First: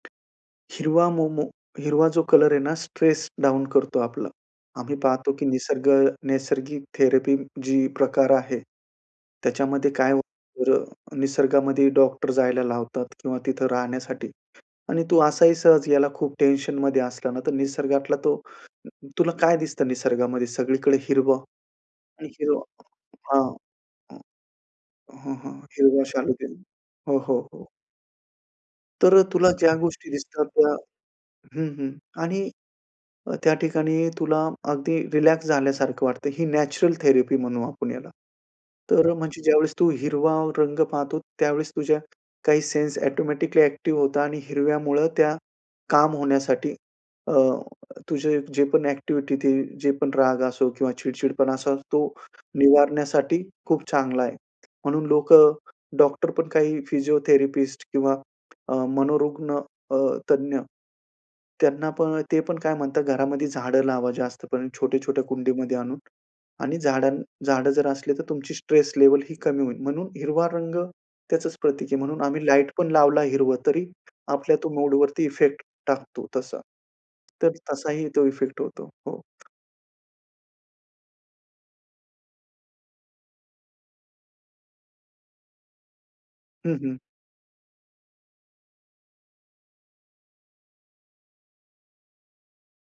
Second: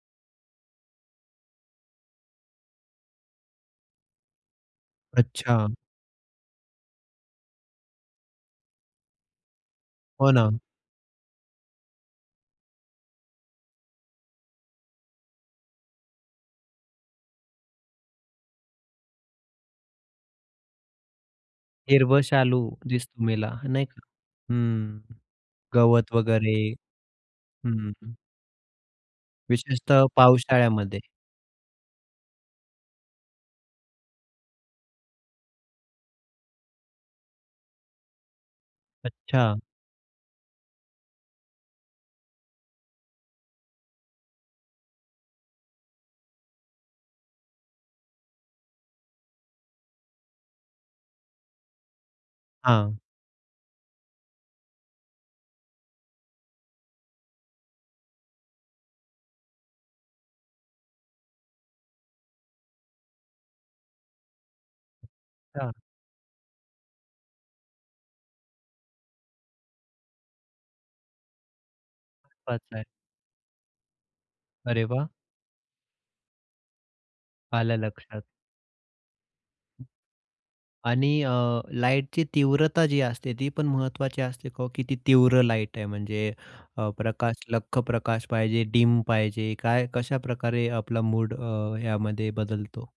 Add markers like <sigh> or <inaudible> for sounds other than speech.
हिरवा मोमो, हिरवा जो कलर आहे ना, स्ट्रेस डाउन करतो आपला. आम्ही पाहतो की अच्छा. निसर्ग नैसर्गिक थेरपी जी प्रकार आहे, त्याच्यामध्ये काय होतं हो ना. बरं, निसर्गामध्ये डॉक्टर जायला लावतात किंवा तिथं राहण्यासाठी आणि तू असाही सहज याला खूप टेन्शनमध्ये असला ना, तर निसर्गातला तो तुला काय दिसतं निसर्गामध्ये सगळीकडे हिरवं हिरवं आणि शालू हिरवं दिसतो हां. मला नाही का, हंम्म. हं, हं. हिरवा गवत शालु वगैरे, <unintelligible> हो, हो, हो. हं, हं, हं. तर अ, तुला ज्या विशेषतः गोष्टी दिसतात त्या पावसाळ्यामध्ये. हं, हं. आणि अ, त्या ठिकाणी तुला अगदी रिलॅक्स झाल्यासारखं वाटतं. ही नॅचरल थेरपी म्हणू आपण याला. तर म्हणजे अच्छा. ज्यावेळेस तू हिरवा रंग पाहतो, त्यावेळेस तुझ्या काही सेन्स ऑटोमॅटिकली अ‍ॅक्टिव्ह होतात आणि हिरव्यामुळं त्या काम होण्यासाठी अ, तुझं जे पण अ‍ॅक्टिव्हिटी ते जे पण राग असो किंवा चिडचिडपणा असा तो हां. निवारण्यासाठी खूप चांगला आहे. म्हणून लोक डॉक्टर पण काही फिजिओथेरपिस्ट किंवा अ, मनोरुग्ण, अ, तज्ञ त्यांना पण ते पण काय म्हणतात घरामध्ये झाडं लावा जास्त करून छोट्या-छोट्या अच्छा. कुंडीमध्ये आणून आणि झाडां झाडं जर असली, तर तुमची स्ट्रेस लेव्हलही कमी होईल म्हणून हिरवा रंग त्याचच प्रतीक आहे. म्हणून आम्ही उपास लाईट आहे. पण लावला हिरवं तरी आपल्या तो अरे वाह! मूडवरती इफेक्ट टाकतो तसा. तर आलं तसाही लक्षात. तो इफेक्ट होतो. हो. आणि अ, लाईटची तीव्रता जी असते, ती पण महत्वाची असते का हो, किती तीव्र लाईट आहे म्हणजे हं, अ, हं. प्रकाश लख्ख प्रकाश पाहिजे, डीम पाहिजे, काय, कशाप्रकारे आपला मूड अ, यामध्ये बदलतो?